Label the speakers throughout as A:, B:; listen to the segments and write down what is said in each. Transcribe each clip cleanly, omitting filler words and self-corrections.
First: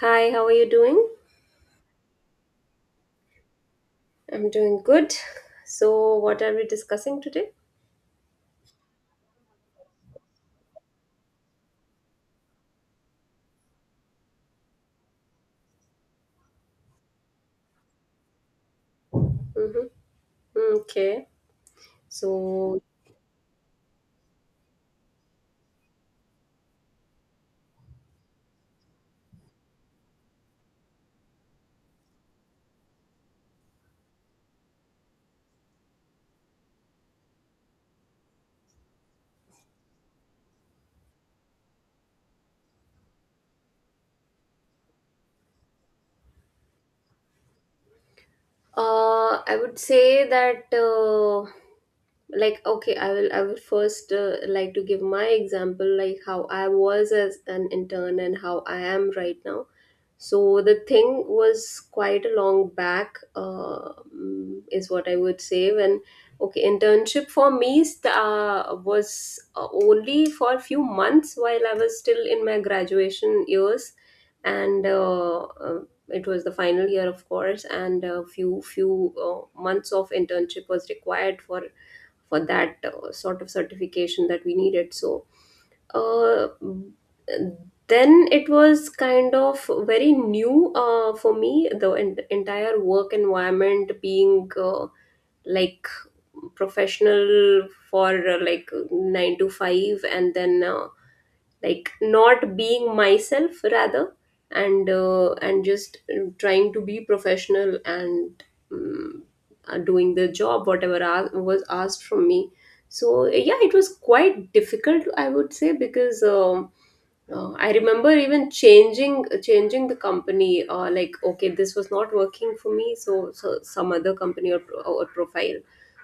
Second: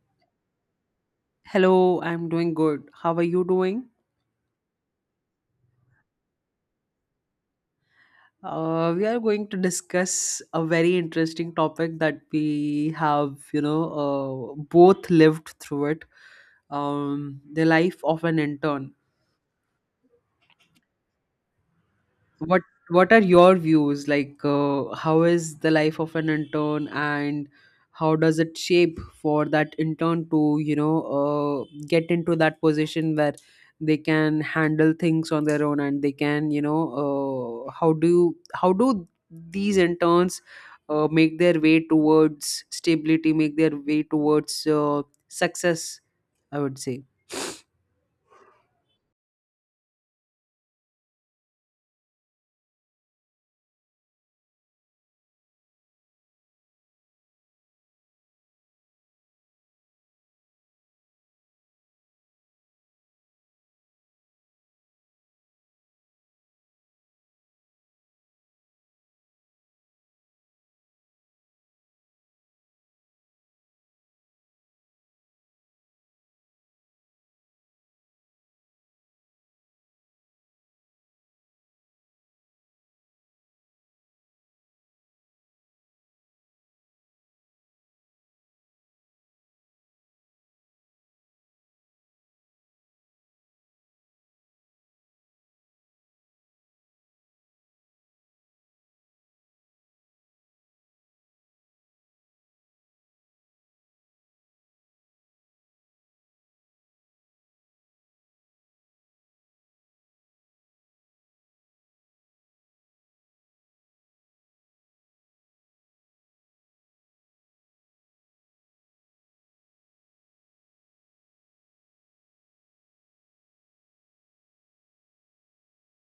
A: Hi, how are you doing?
B: Hello, I'm doing good. How are you doing?
A: I'm doing good. So, what are we discussing today?
B: We are going to discuss a very interesting topic that we have, you know, both lived through it. The life of an intern.
A: Mm-hmm. Mm, Okay.
B: what
A: So,
B: what are your views, like, how is the life of an intern, and how does it shape for that intern to, you know, get into that position where they can handle things on their own, and they can, you know, how do these interns make their way towards stability, make their way towards, success, I would say.
A: I would say that, like, okay, I will first like to give my example, like how I was as an intern and how I am right now. So the thing was quite a long back, is what I would say. When okay, internship for me was only for a few months while I was still in my graduation years, and it was the final year, of course, and a few months of internship was required for that sort of certification that we needed. So uh, then it was kind of very new for me, the entire work environment being like professional for like 9 to 5, and then like not being myself rather, and and just trying to be professional and um, doing the job whatever was asked from me. So yeah, it was quite difficult, I would say, because I remember even changing the company. Like okay, this was not working for me, so, some other company, or, or profile.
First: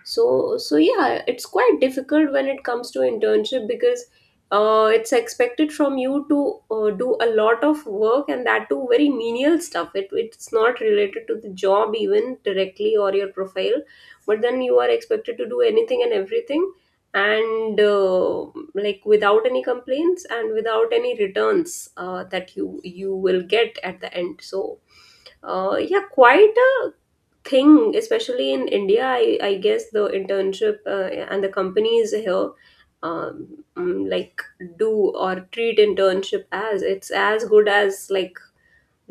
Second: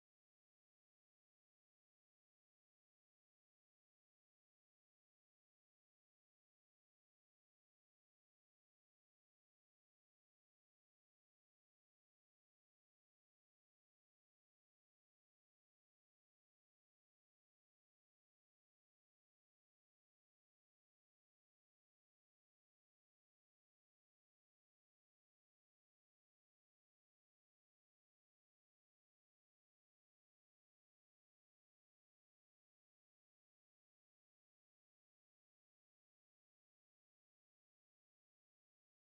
A: So yeah, it's quite difficult when it comes to internship because it's expected from you to do a lot of work, and that too very menial stuff. It's not related to the job even directly or your profile, but then you are expected to do anything and everything, and like without any complaints and without any returns that you will get at the end. So yeah, quite a thing, especially in India. I guess the internship and the companies here like do or treat internship as it's as good as like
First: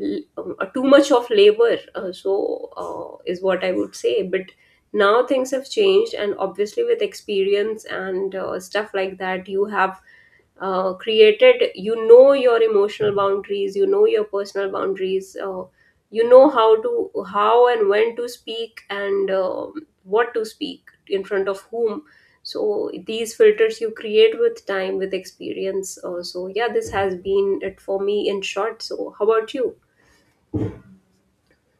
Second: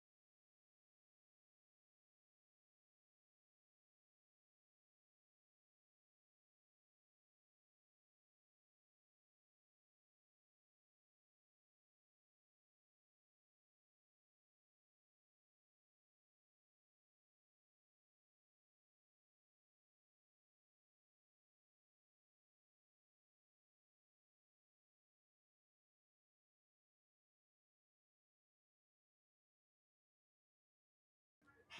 A: l- too much of labor, so is what I would say. But now things have changed, and obviously with experience and stuff like that, you have created, you know, your emotional boundaries, you know your personal boundaries. You know how to, how and when to speak, and what to speak, in front of whom. So these filters you create with time, with experience. So yeah, this has been it for me in short. So how about you?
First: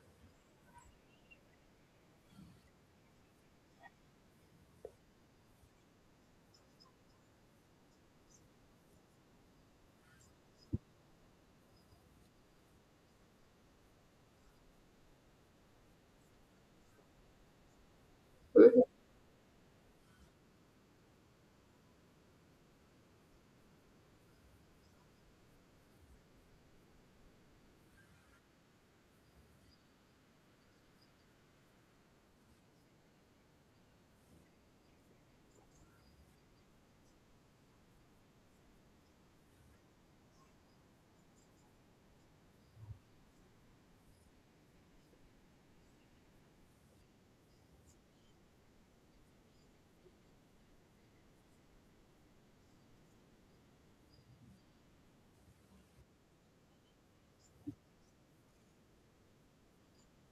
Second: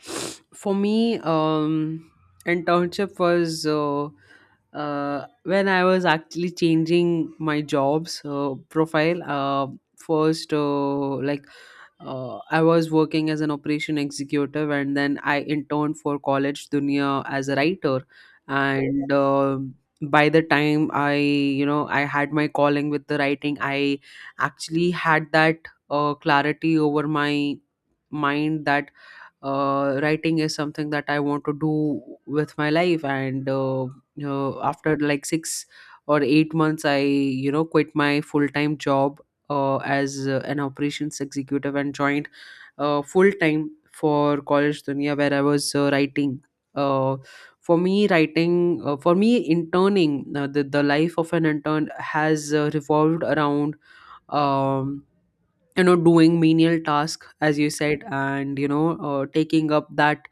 B: For me, internship was when I was actually changing my jobs, profile. First, I was working as an operation executive, and then I interned for College Dunia as a writer.
A: Mhm,
B: And by the time I, you know, I had my calling with the writing, I actually had that clarity over my mind that writing is something that I want to do with my life. And you know, after like 6 or 8 months, I, you know, quit my full time job as an operations executive, and joined full time for College Dunia, where I was writing. Uh, for me, interning, the life of an intern has revolved around. Um, you know, doing menial task, as you said, and you know, taking up that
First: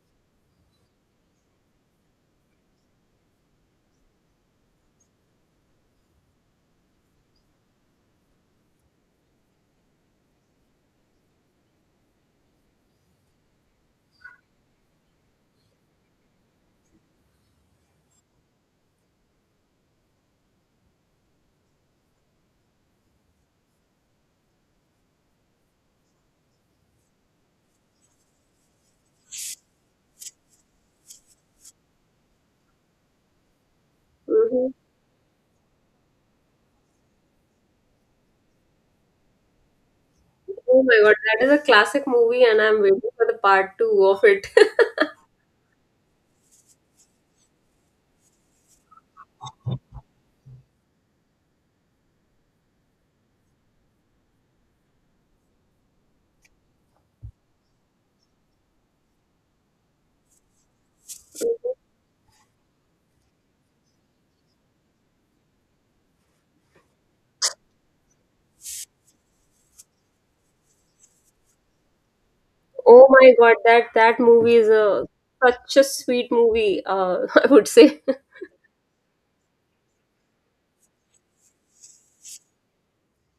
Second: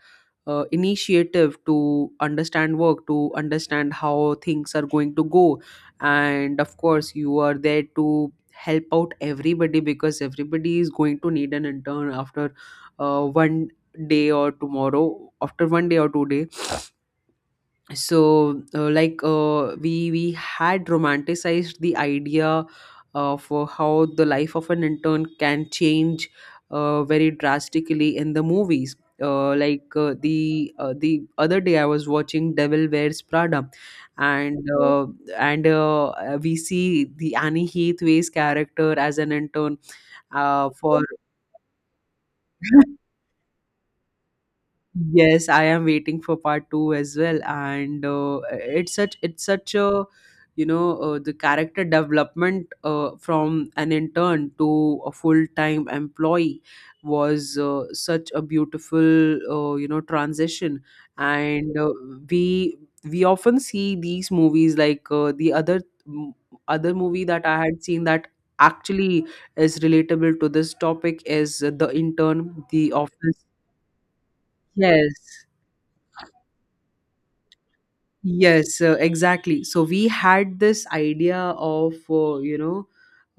B: initiative to understand work, to understand how things are going to go, and of course, you are there to help out everybody, because everybody is going to need an intern after uh, one 1 day or 2 day. So we had romanticized the idea of how the life of an intern can change very drastically in the movies. The other day I was watching Devil Wears Prada, and
A: mhm.
B: uh, and we see the Annie Hathaway's character as an intern
A: Oh my
B: for.
A: god, that is a classic movie, and I'm waiting for the part two of it.
B: Yes, I am waiting for part two as well, and it's such a, you know, the character development from an intern to a full time employee was such a beautiful, you know, transition, and we we often see these movies, like m- other movie that I had seen that actually is relatable to this topic is The Intern, The
A: Oh my
B: Office.
A: god, that movie is a
B: Yes.
A: such a sweet movie. I would say.
B: Yes, exactly. So we had this idea of, you know,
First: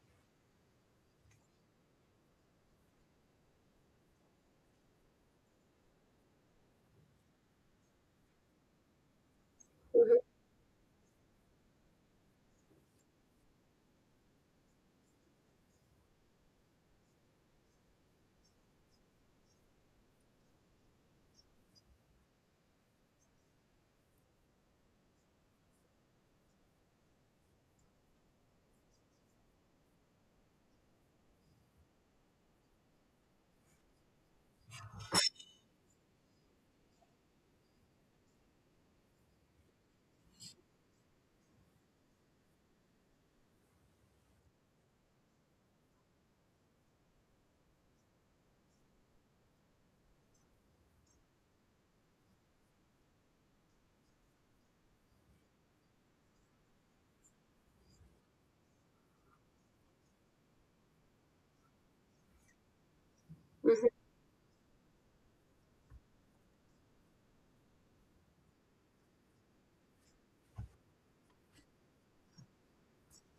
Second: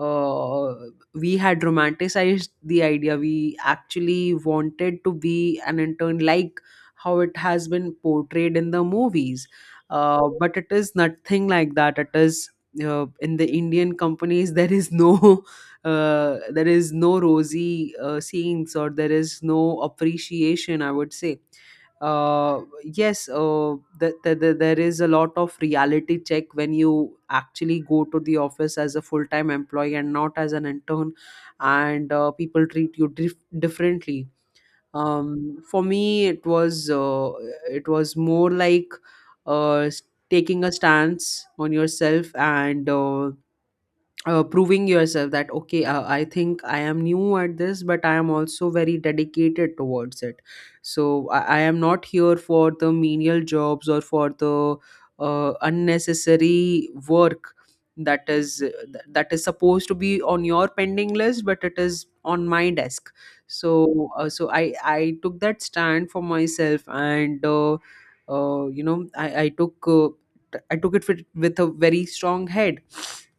B: uh, we had romanticized the idea. We actually wanted to be an intern like how it has been portrayed in the movies.
A: Mhm,
B: But it is nothing like that. It is in the Indian companies, there is no. There is no rosy scenes, or there is no appreciation, I would say. There is a lot of reality check when you actually go to the office as a full time employee and not as an intern, and people treat you differently. For me, it was more like uh, s- taking a stance on yourself, and proving yourself that, okay, I think I am new at this, but I am also very dedicated towards it. So I am not here for the menial jobs or for the unnecessary work that is that is supposed to be on your pending list, but it is on my desk.
A: mhm,
B: So so I took that stand for myself. And you know, I took, I took it with a very strong head.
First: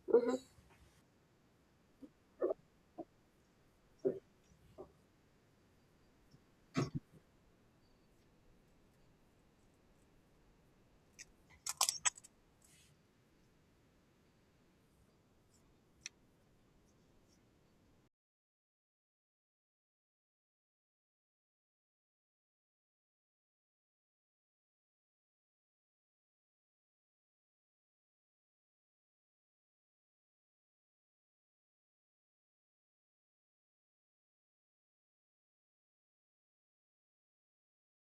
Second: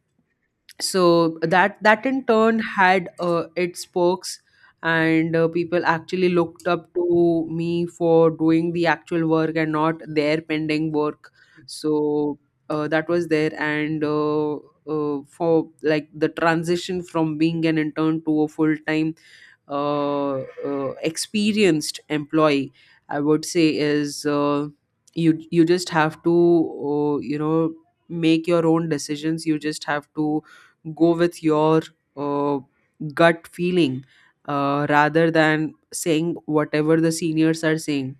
A: mhm.
B: So that, that in turn had its perks, and people actually looked up to me for doing the actual work and not their pending work. So that was there. And for, like, the transition from being an intern to a full time uh, experienced employee, I would say, is you, you just have to, you know, make your own decisions. You just have to go with your uh, gut feeling, rather than saying whatever the seniors are saying.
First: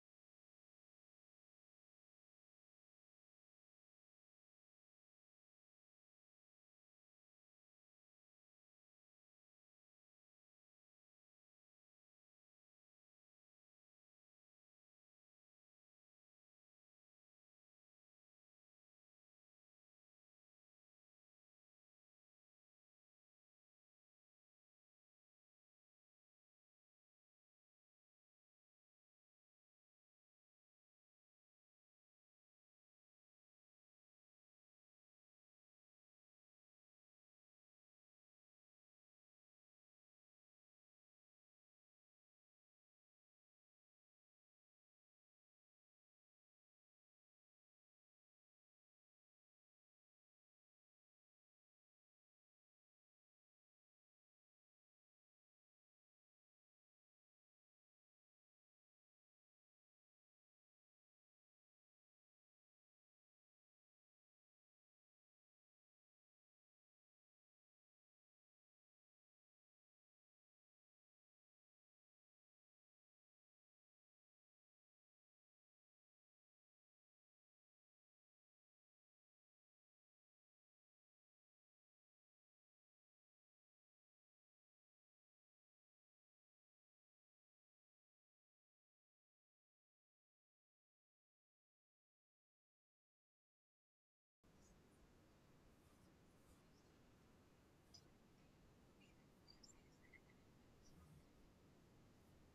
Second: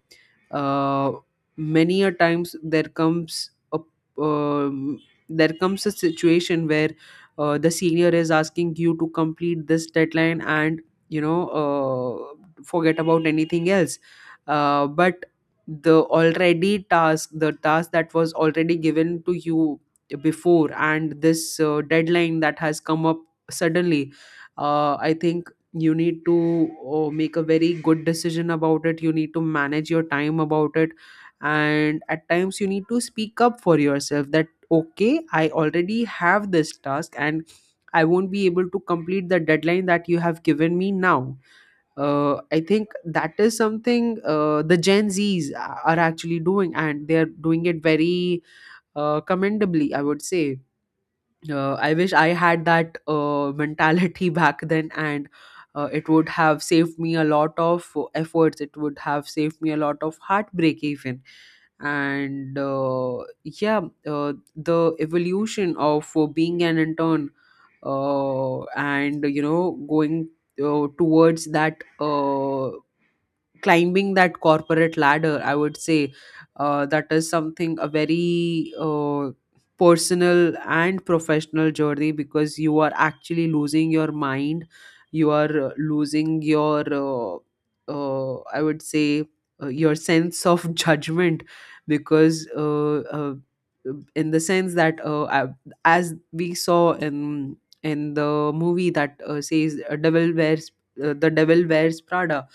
B: uh, Many a times there comes a, um, there comes a situation where the senior is asking you to complete this deadline, and, you know, forget about anything else. Uh, but the task that was already given to you before, and this deadline that has come up suddenly, I think you need to make a very good decision about it. You need to manage your time about it. And at times you need to speak up for yourself that, okay, I already have this task and I won't be able to complete the deadline that you have given me now. I think that is something the Gen Zs are actually doing, and they are doing it very commendably, I would say. I wish I had that mentality back then, and it would have saved me a lot of efforts. It would have saved me a lot of heartbreak, even. And yeah, the evolution of being an intern, and you know, going towards that. Climbing that corporate ladder, I would say, that is something, a very personal and professional journey, because you are actually losing your mind. You are losing your I would say, your sense of judgment, because in the sense that, as we saw in the movie that says devil wears the Devil Wears Prada,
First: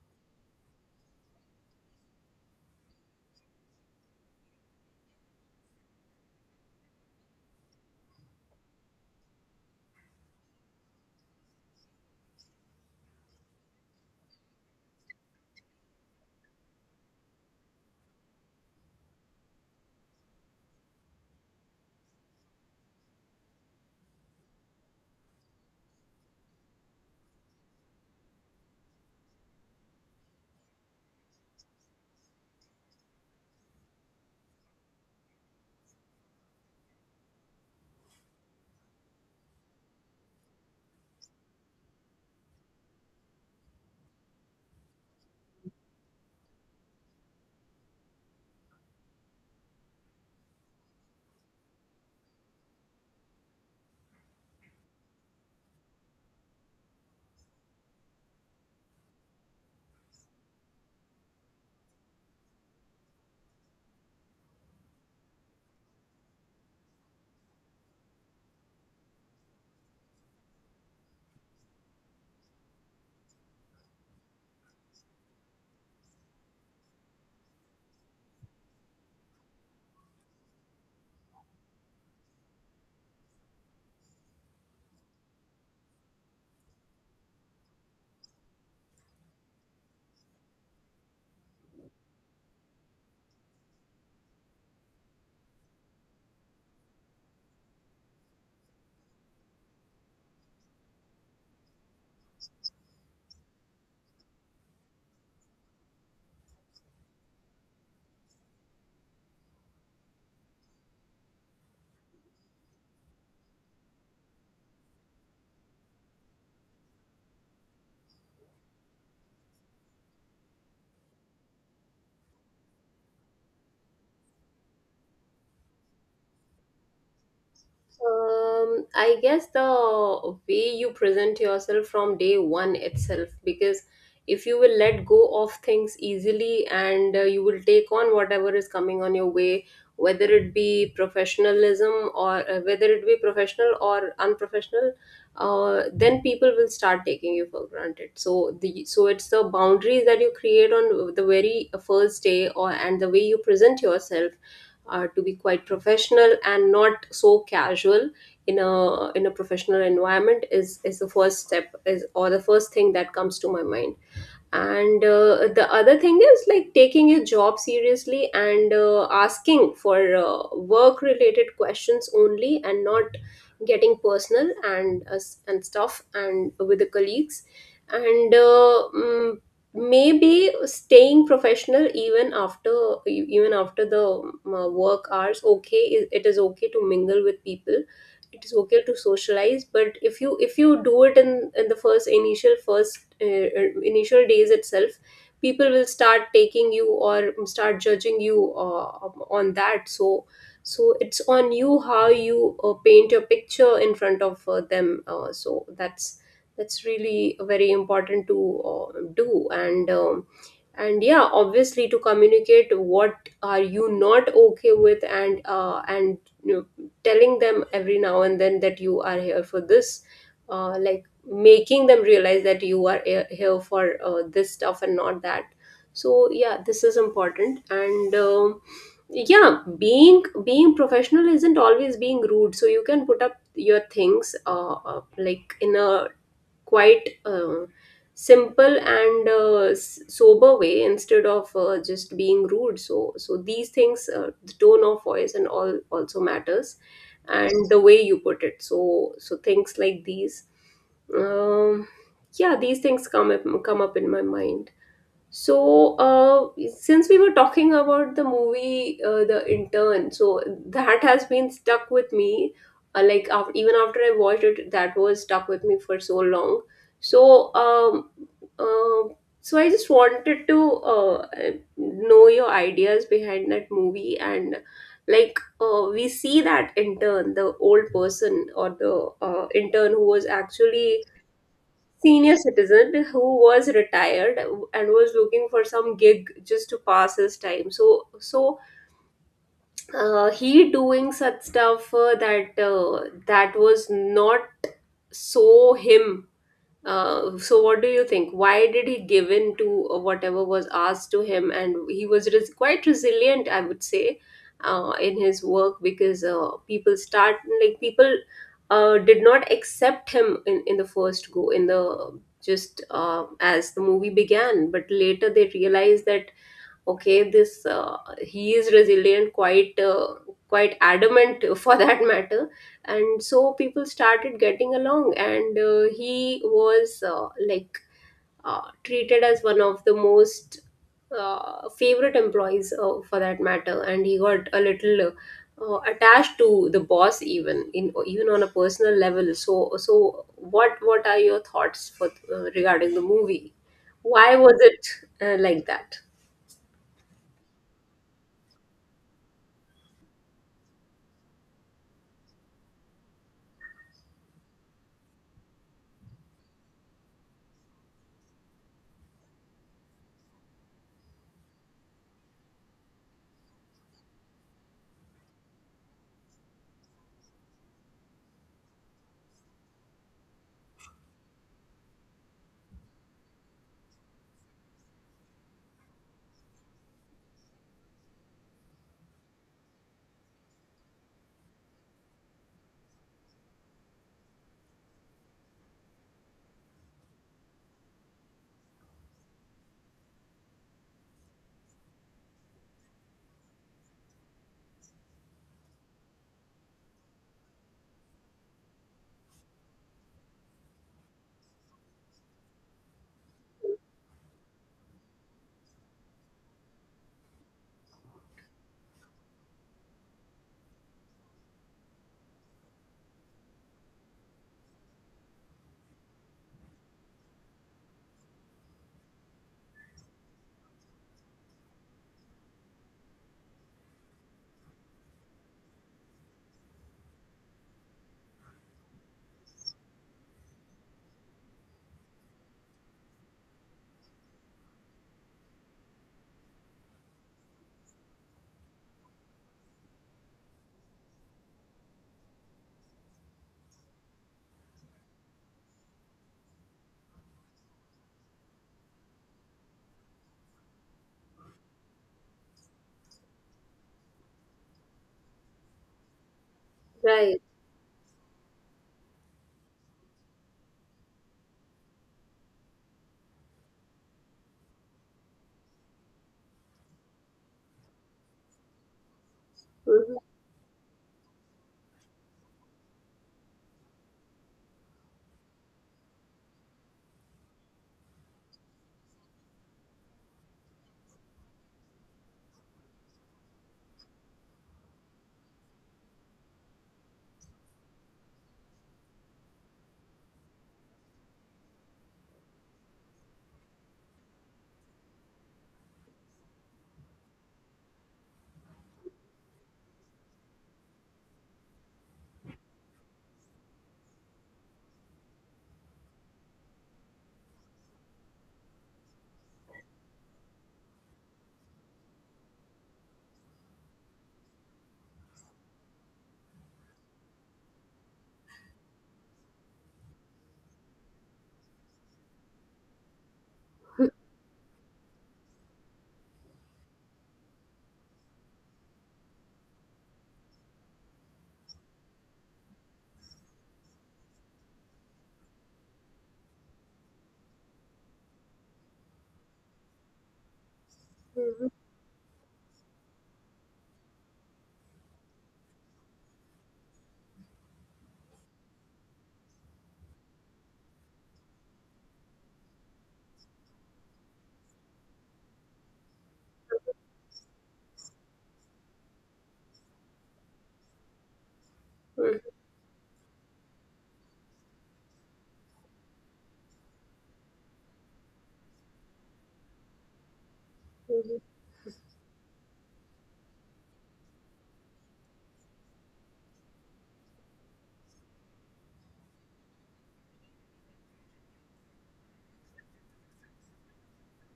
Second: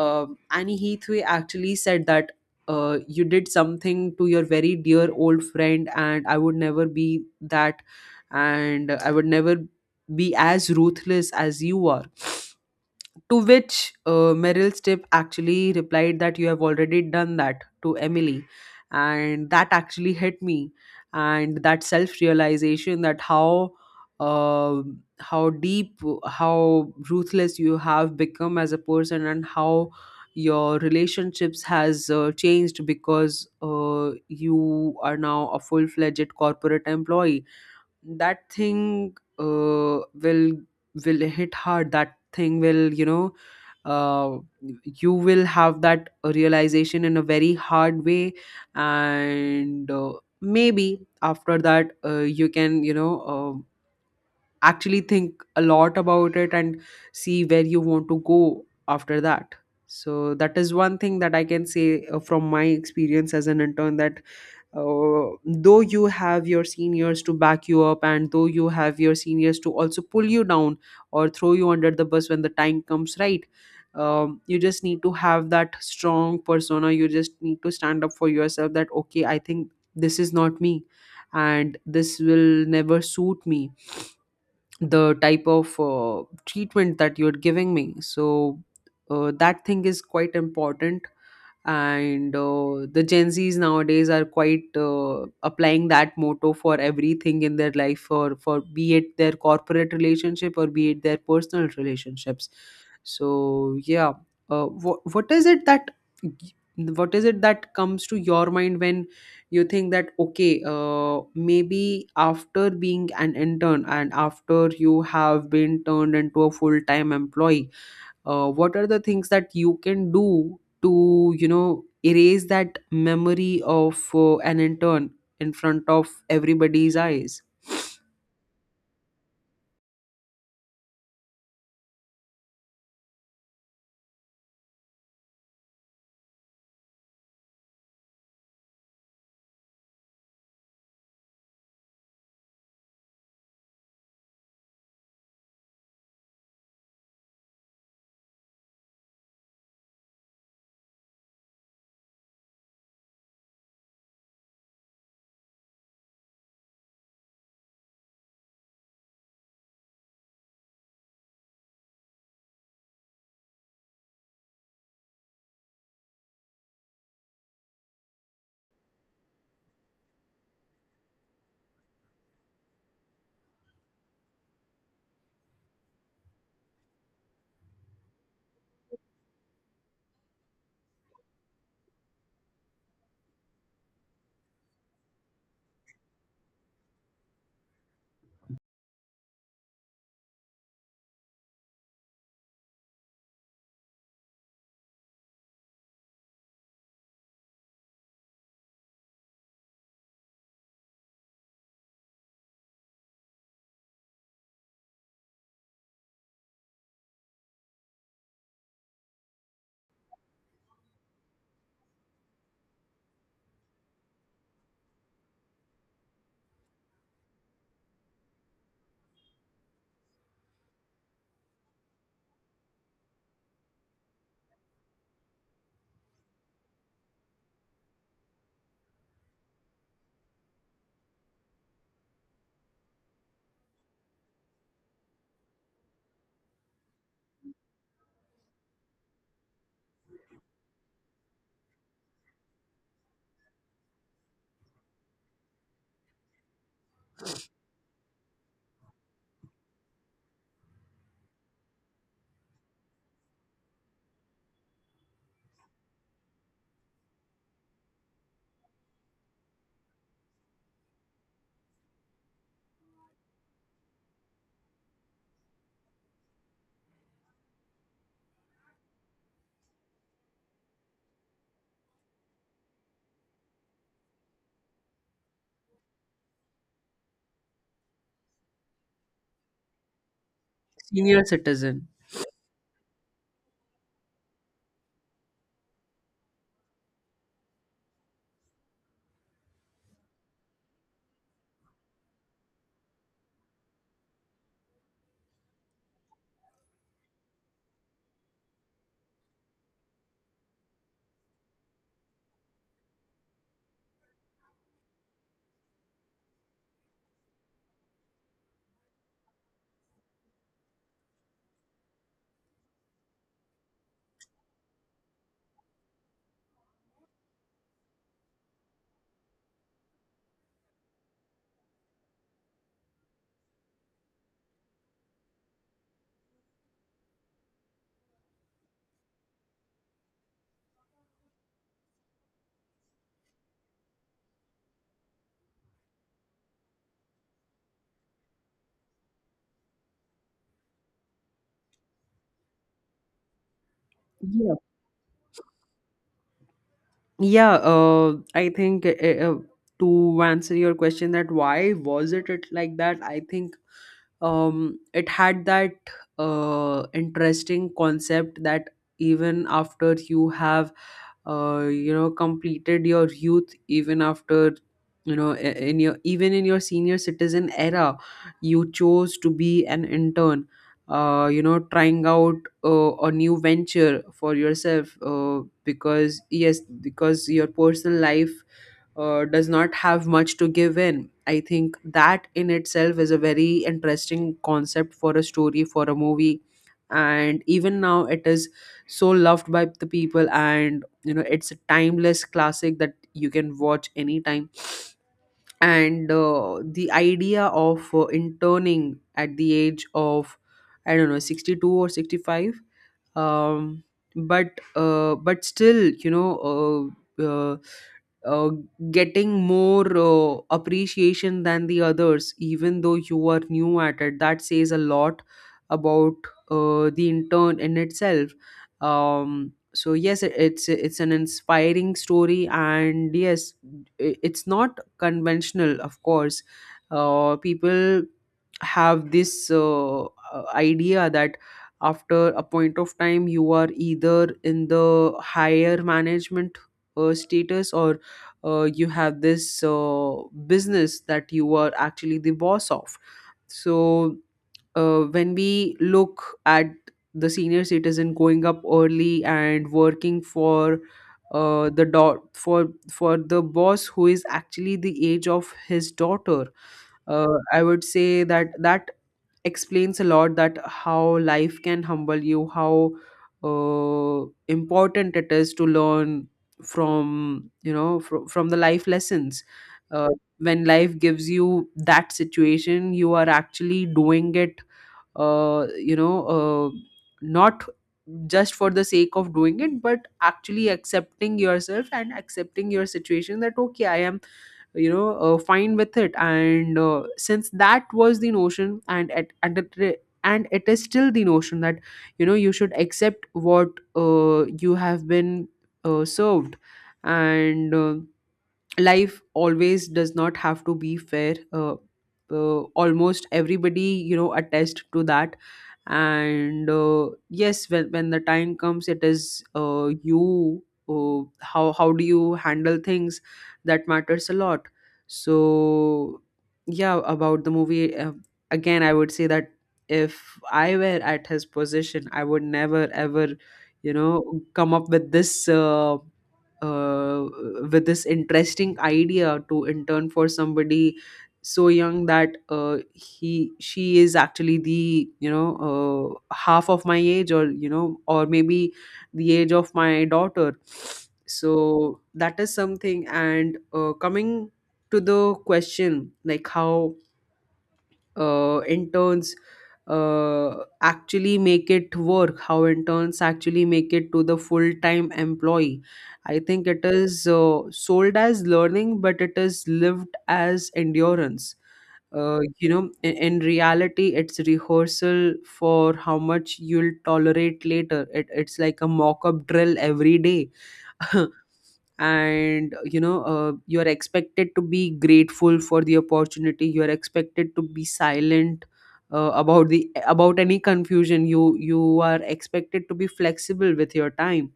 B: Annie Heathway actually said that you did something to your very dear old friend, and I would never be that, and I would never be as ruthless as you are. To which Meryl Streep actually replied that you have already done that to Emily. And that actually hit me. And that self realization that how. Uh, how deep, how ruthless you have become as a person, and how your relationships has changed, because you are now a full-fledged corporate employee. That thing will hit hard. That thing will, you know, uh, you will have that realization in a very hard way. And maybe after that you can, you know, actually think a lot about it, and see where you want to go after that. So that is one thing that I can say from my experience as an intern, that though you have your seniors to back you up, and though you have your seniors to also pull you down or throw you under the bus when the time comes, right? You just need to have that strong persona. You just need to stand up for yourself that, okay, I think this is not me, and this will never suit me, the type of treatment that you're giving me. So that thing is quite important. And the Gen Z's nowadays are quite applying that motto for everything in their life, for be it their corporate relationship or be it their personal relationships. So yeah, uh, what, what is it that what is it that comes to your mind when you think that, okay, maybe after being an intern and after you have been turned into a full-time employee, what are the things that you can do to, you know, erase that memory of an intern in front of everybody's eyes?
A: I guess the way you present yourself from day one itself, because if you will let go of things easily and you will take on whatever is coming on your way, whether it be professionalism, or whether it be professional or unprofessional, then people will start taking you for granted. So it's the boundaries that you create on the very first day, or and the way you present yourself to be quite professional and not so casual in a professional environment is the first step, is or the first thing that comes to my mind. And the other thing is like taking your job seriously, and asking for work related questions only and not getting personal and and stuff and with the colleagues, and maybe staying professional even after, even after the work hours. Okay, it is okay to mingle with people, it is okay to socialize, but if you do it in the first initial days itself, people will start taking you or start judging you on that. So it's on you how you paint your picture in front of them, so that's really very important to do. And and yeah, obviously, to communicate what are you not okay with, and and telling them every now and then that you are here for this. Like making them realize that you are here for this stuff and not that. So yeah, this is important. And yeah, being professional isn't always being rude, so you can put up your things like in a quite simple and sober way instead of just being rude. So these things, the tone of voice and all also matters, and the way you put it. So things like these. um yeah, these things come up in my mind. So, since we were talking about the movie, The Intern, so that has been stuck with me. Like after, even after I watched it, that was stuck with me for so long. So, uh, I just wanted to know your ideas behind that movie. And like we see that intern, the old person, or the intern who was actually
B: Senior citizen.
A: senior citizen, who was retired and was looking for some gig just to pass his time. So he doing such stuff, that, that was not so him. So what do you think? Why did he give in to whatever was asked to him? And he was quite resilient, I would say, in his work, because people start, like people did not accept him in the first go, in the just as the movie began, but later they realized that okay this, he is resilient, quite quite adamant for that matter, and so people started getting along, and he was, like treated as one of the most favorite employees for that matter, and he got a little attached to the boss, even in, even on a personal level. So what are your thoughts for, regarding the movie? Why
B: yeah
A: was it like that?
B: yeah uh, I think, uh, to answer your question that why was it, it like that, I think it had that interesting concept that even after you have you know, completed your youth, even after, you know, I- in your even in your senior citizen era, you chose to be an intern, you know, trying out a new venture for yourself, because yes, because your personal life does not have much to give in. I think that in itself is a very interesting concept for a story, for a movie. And even now, it is so loved by the people, and you know, it's a timeless classic that you can watch anytime. And the idea of interning at the age of, I don't know, 62 or 65, um, but still, you know. Uh, uh, uh, getting more appreciation than the others, even though you are new at it. That says a lot about the intern in itself. So yes, it's an inspiring story, and yes, it's not conventional, of course. People have this idea that after a point of time you are either in the higher management status, or you have this business that you are actually the boss of. So when we look at the senior citizen going up early and working for the dot for the boss who is actually the age of his daughter,
A: Right.
B: I would say that explains a lot, that how life can humble you, how important it is to learn from from the life lessons. uh, when life gives you that situation, you are actually doing it, uh, you know uh, not just for the sake of doing it, but actually accepting yourself and accepting your situation, that okay, I am, fine with it. And since that was the notion, and at and it, re- and it is still the notion that you know you should accept what you have been served. And life always does not have to be fair. Almost everybody, you know, attest to that. And yes, when the time comes, it is you how do you handle things, that matters a lot. So yeah, about the movie, again I would say that if I were at his position, I would never ever, you know, come up uh, with this interesting idea to intern for somebody so young that he, she is actually the, you know, half of my age, or you know, or maybe the age of my daughter.
A: Uhum,
B: So that is something. And coming to the question, like how interns actually make it work, how interns actually make it to the full time employee. I think it is sold as learning, but it is lived as endurance.
A: uhum,
B: You know, in reality, it's rehearsal for how much you'll tolerate later. It's like a mock up drill every day. And you know, you are expected to be grateful for the opportunity, you are expected to be silent about any confusion, you are expected to be flexible with your time,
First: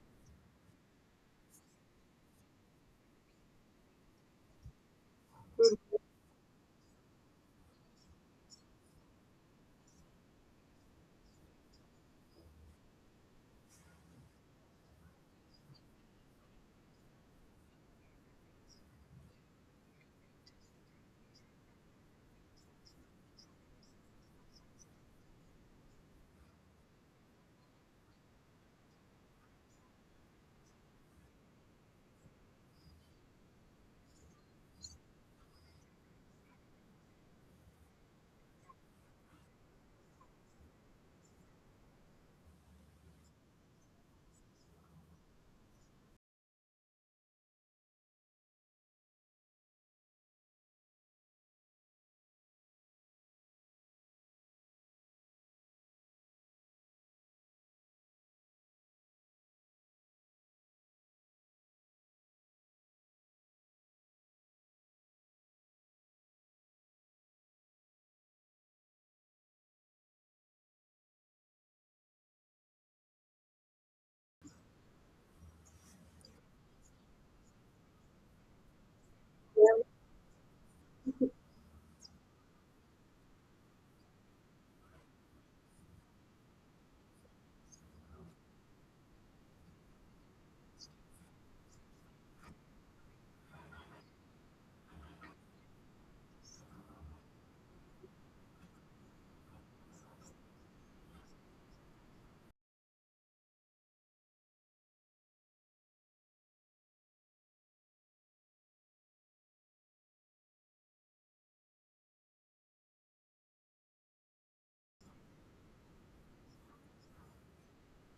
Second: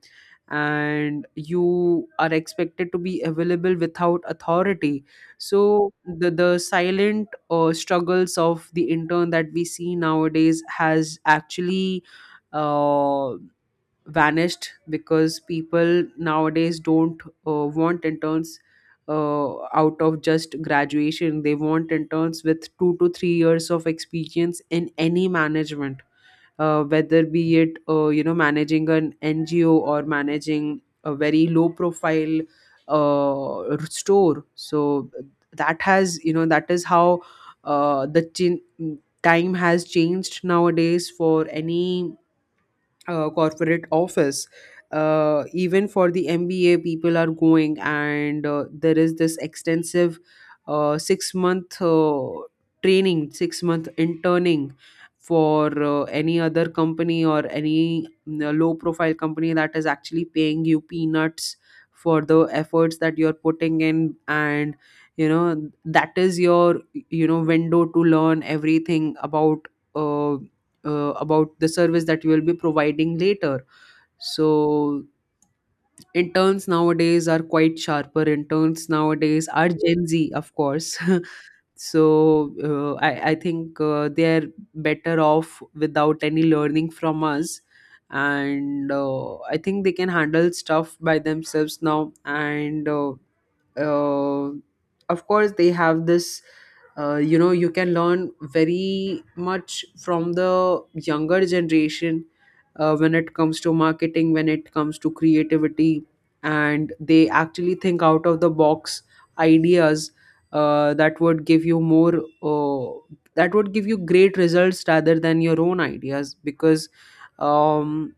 B: and you are expected to be available without authority. So
A: uhum.
B: the silent struggles of the intern that we see nowadays has actually uh, vanished, because people nowadays don't want interns out of just graduation. They want interns with 2 to 3 years of experience in any management, whether be it you know, managing an NGO or managing a very low profile store. So that has, you know, that is how uh, the chin- time has changed nowadays for any corporate office. Even for the MBA, people are going, and there is this extensive six-month training, six-month interning for any other company or any low profile company, that is actually paying you peanuts for the efforts that you're putting in. And you know, that is your, you know, window to learn everything uh, about the service that you will be providing later. So interns nowadays are quite sharper. Interns nowadays are Gen Z, of course. So I think they're better off without any learning from us. And I think they can handle stuff by themselves now. And uh, of course they have this, you know, you can learn very much from the younger generation, when it comes to marketing, when it comes to creativity, and they actually think out of the box ideas, uh, that would give you more that would give you great results rather than your own ideas, because um,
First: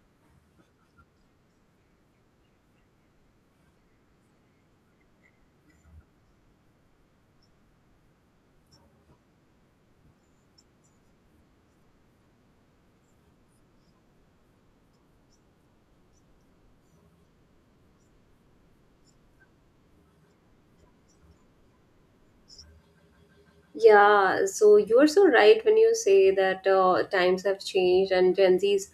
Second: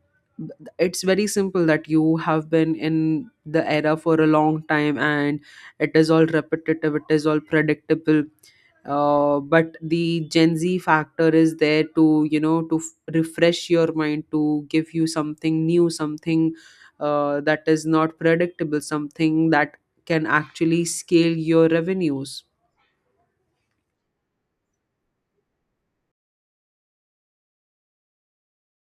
B: it's very simple that you have been in the era for a long time, and it is all repetitive, it is all predictable. But the Gen Z factor is there to, you know, to refresh your mind, to give you something new, something that is not predictable, something that can actually scale your revenues.
A: Yeah, so you're so right when you say that times have changed and Gen Zs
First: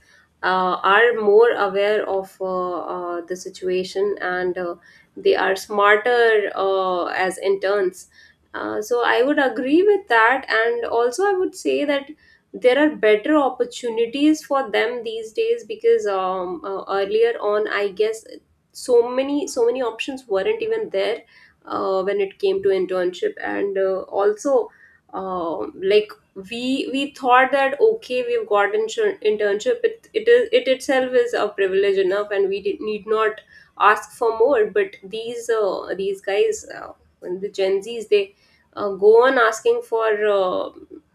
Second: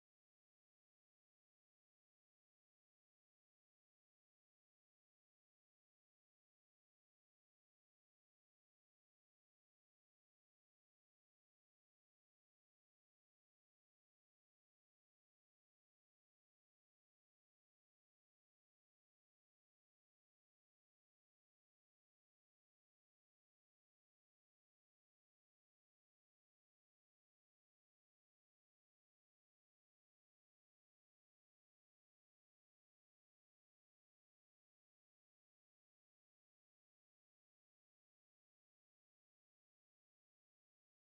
A: are more aware of the situation, and they are smarter as interns. So I would agree with that, and also I would say that there are better opportunities for them these days, because earlier on, I guess so many options weren't even there when it came to internship, and also, like we thought that okay, we've got internship, it is, it itself is a privilege enough, and we did, need not ask for more. But these, these guys, the Gen Z's, they go on asking for,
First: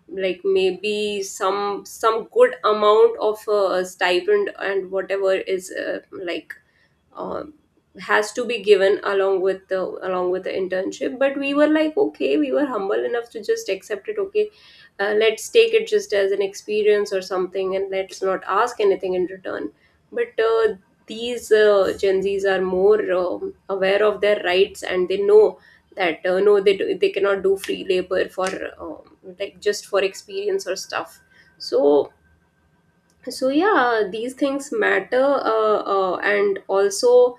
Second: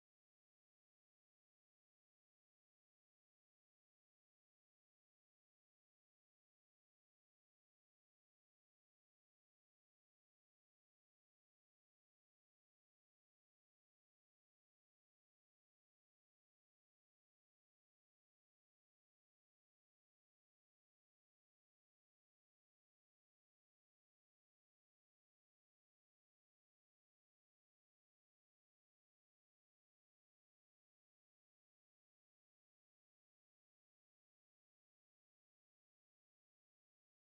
A: like maybe some good amount of stipend, and whatever is, like um, has to be given along with the internship but we were like okay, we were humble enough to just accept it. Okay, let's take it just as an experience or something, and let's not ask anything in return. But these, Gen Z's are more aware of their rights, and they know that, no, they cannot do free labor for like just for experience or stuff. So so yeah, these things matter. And also,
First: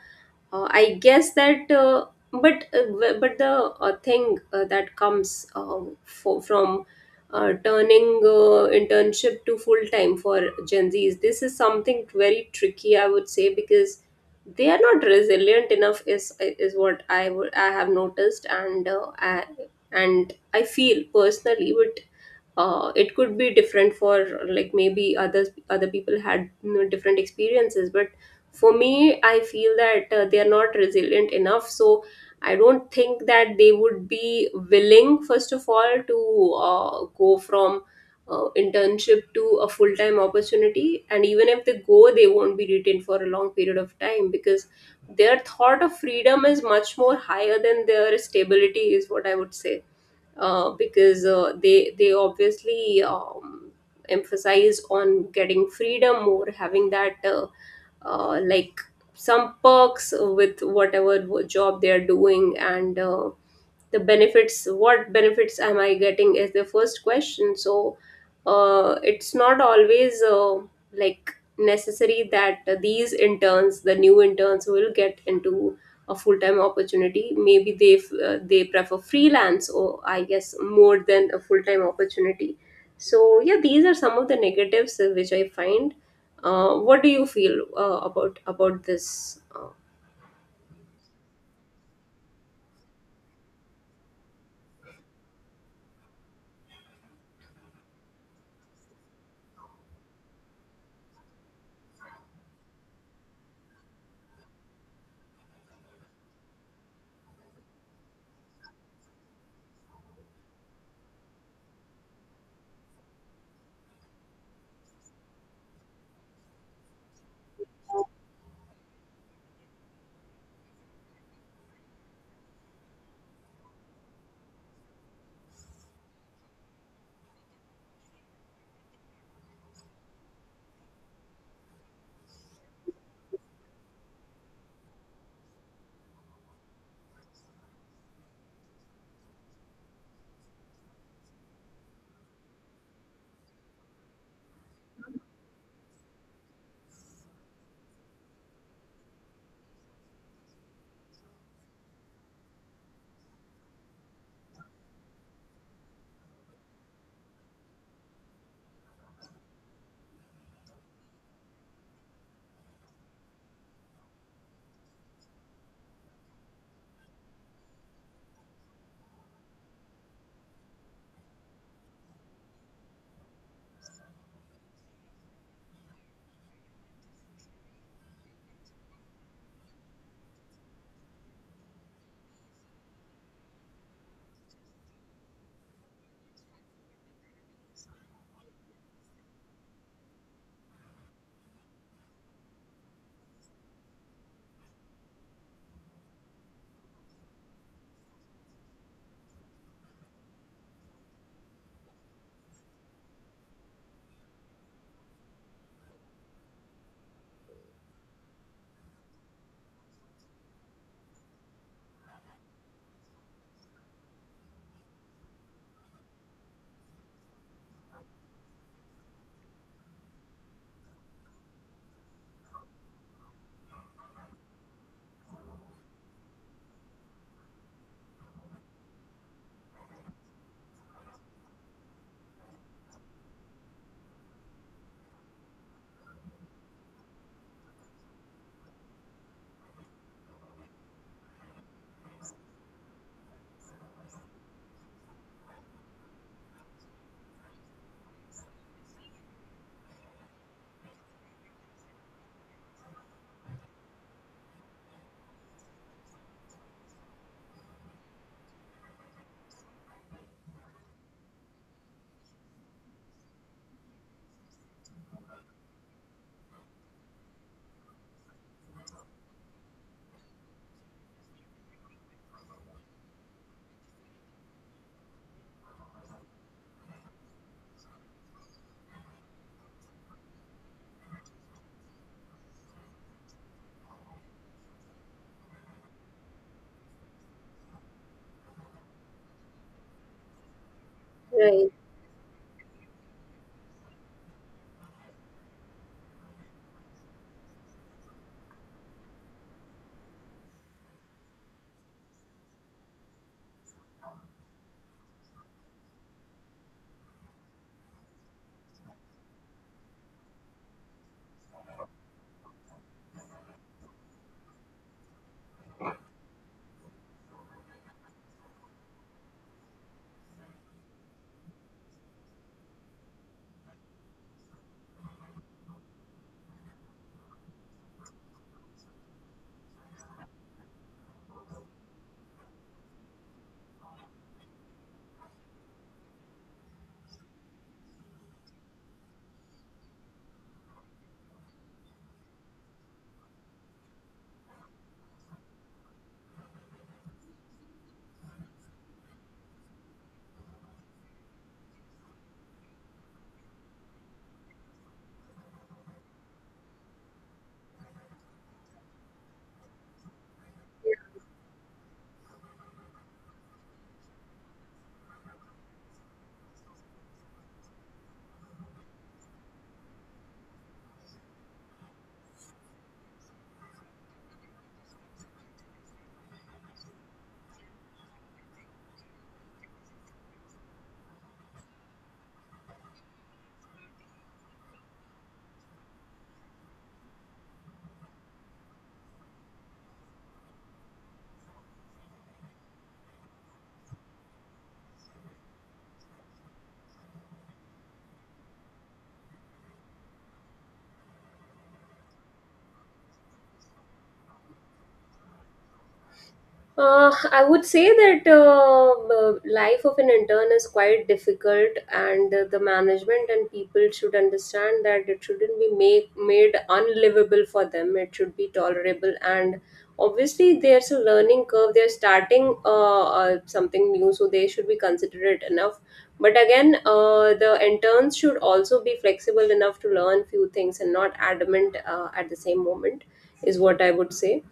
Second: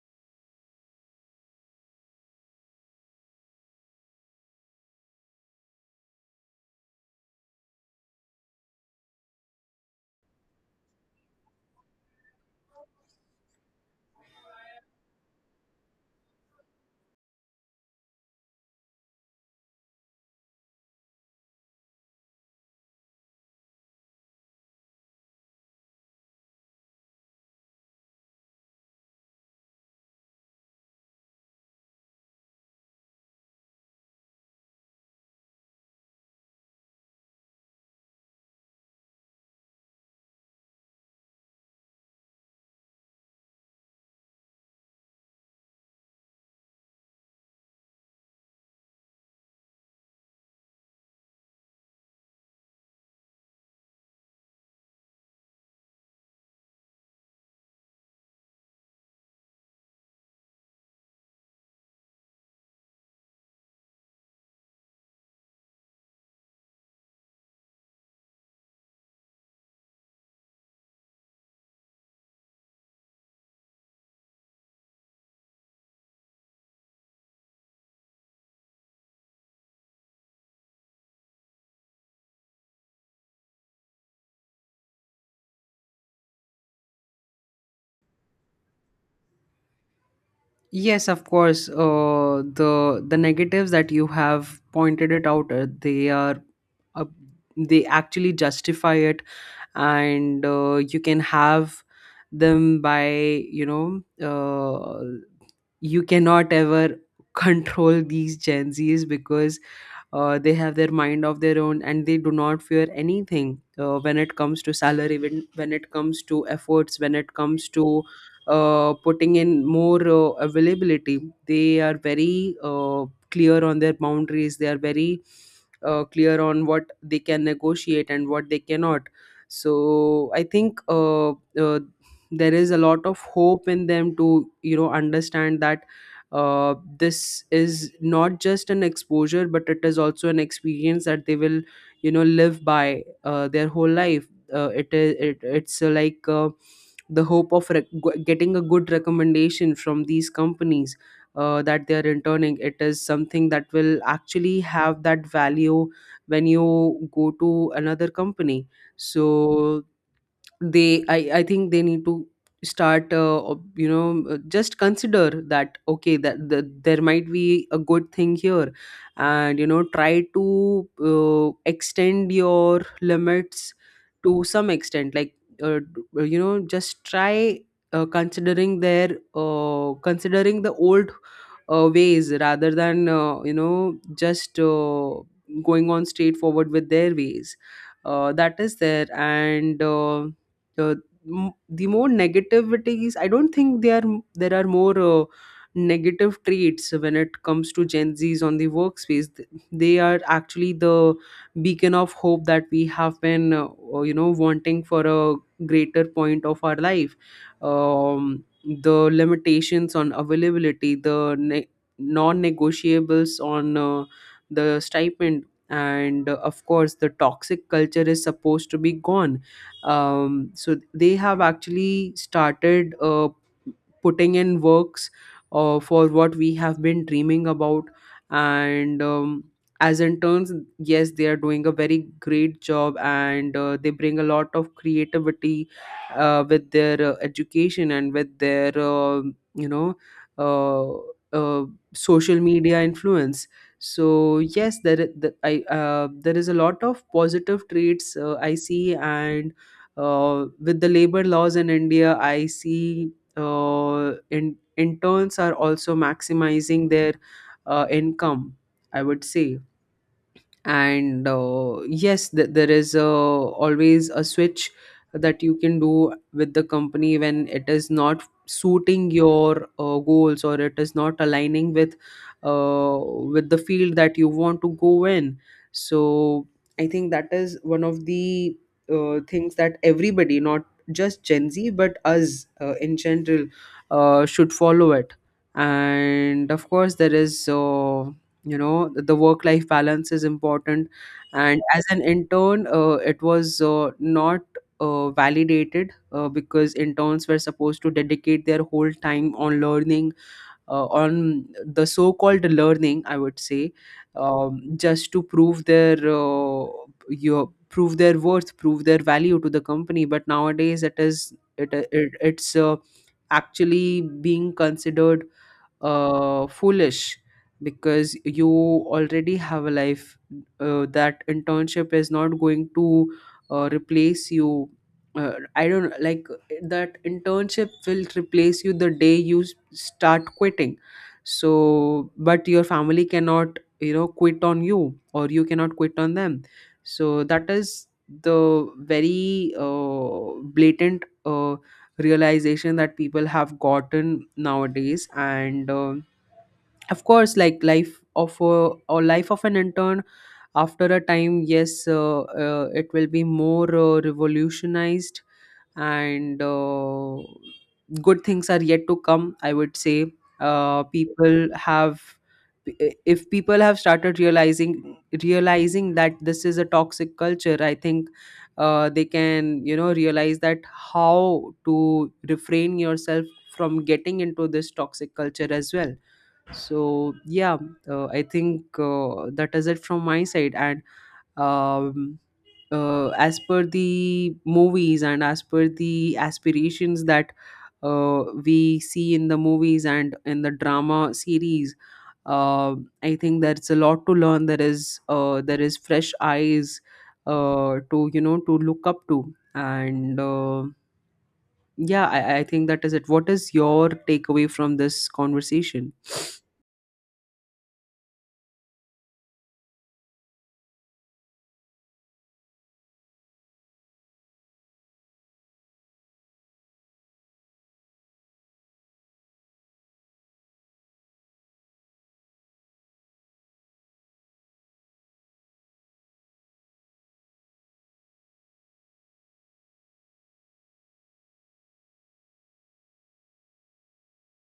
A: I guess that, but the thing that comes, from turning internship to full time for Gen Z's, this is something very tricky, I would say, because they are not resilient enough is what I would, I have noticed. And and I feel personally it could be different for, like maybe others, other people had, you know, different experiences, but for me I feel that they are not resilient enough, so I don't think that they would be willing first of all to go from internship to a full-time opportunity, and even if they go, they won't be retained for a long period of time, because their thought of freedom is much more higher than their stability, is what I would say. Because they, obviously emphasize on getting freedom, or having that, like some perks with whatever job they are doing, and the benefits, what benefits am I getting is the first question. So it's not always like necessary that these interns, the new interns, will get into a full-time opportunity. Maybe they, they prefer freelance or I guess more than a full-time opportunity. So yeah, these are some of the negatives which I find. What do you feel, about this? uh,
B: Yes, of course, the negatives that you have pointed it out, they are, uh, they actually justify it. And you can have them by, you know uh, you cannot ever control these Gen Zs, because they have their mind of their own, and they do not fear anything, when it comes to salary, when it comes to efforts, when it comes to putting in more availability. They are very clear on their boundaries, they are very clear on what they can negotiate and what they cannot. So I think, there is a lot of hope in them to, you know, understand that this is not just an exposure, but it is also an experience that they will, you know, live by their whole life. It is it, it's like The hope of getting a good recommendation from these companies that they are interning, it is something that will actually have that value when you go to another company. So they, I think they need to start you know, just consider that okay, that there might be a good thing here, and you know, try to extend your limits to some extent, like you know, just try considering their, considering the old ways, rather than you know just going on straightforward with their ways that is there. And uh, the more negativities, I don't think there are, there are more negative traits when it comes to Gen Z's on the workspace. They are actually the beacon of hope that we have been you know, wanting for a greater point of our life. um, the limitations on availability, the non-negotiables on the stipend, and of course the toxic culture is supposed to be gone. So they have actually started putting in works for what we have been dreaming about. And as interns, yes, they are doing a very great job, and they bring a lot of creativity with their education, and with their um, you know, uh, uh, social media influence. So yes, there, I- the, I, there is a lot of positive traits I see. And with the labor laws in India, I see interns are also maximizing their income, I would say. And yes, there is always a switch that you can do with the company when it is not suiting your goals, or it is not aligning uh, with the field that you want to go in. So I think that is one of the things that everybody, not just Gen Z, but us in general, should follow it. And of course there is, you know, the work life balance is important. And
A: right.
B: as an intern, it was not validated, because interns were supposed to dedicate their whole time on learning, on the so called learning, I would say. Just to prove their, your prove their worth, prove their value to the company. But nowadays it is, it it's actually being considered foolish, because you already have a life. That internship is not going to replace you. I don't like that internship will replace you the day you start quitting. So, but your family cannot, you know, quit on you, or you cannot quit on them. So, that is the very blatant, realization that people have gotten nowadays. And um, of course, like life of a, or life of an intern, after a time, yes, it will be more revolutionized. And good things are yet to come, I would say. People have, if people have started realizing, realizing that this is a toxic culture, I think they can, you know, realize that how to refrain yourself from getting into this toxic culture as well. So yeah, I think that is it from my side. And um, as per the movies and as per the aspirations that we see in the movies and in the drama series, uh, I think there's a lot to learn. There is there is fresh eyes to, you know, to look up to. And yeah, I think that is it. What is your takeaway from this conversation?
A: I would say that, life of an intern is quite difficult, and the management and people should understand that it shouldn't be made unlivable for them. It should be tolerable, and obviously there's a learning curve. They're starting, something new, so they should be considerate enough. But again, the interns should also be flexible enough to learn few things and not adamant at the same moment, is what I would say.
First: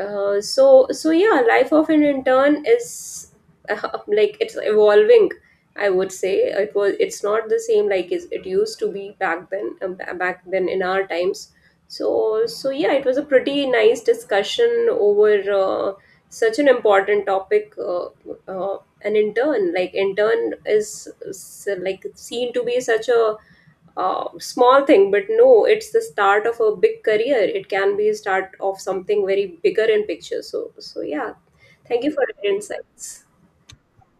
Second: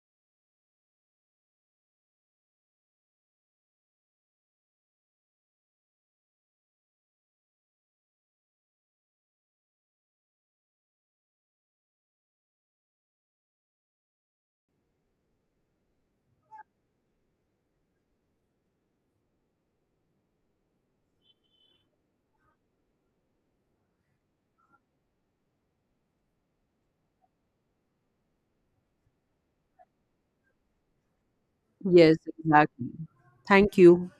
A: So yeah, life of an intern is uh, like it's evolving, I would say. It's not the same like it used to be back then, back then in our times. So yeah, it was a pretty nice discussion over uh, such an important topic. An intern, like intern is like seen to be such a small thing, but no, it's the start of a big career. It can be a start of something very bigger in picture. So yeah, thank you
B: Yes,
A: for your
B: exactly.
A: insights.
B: Thank you.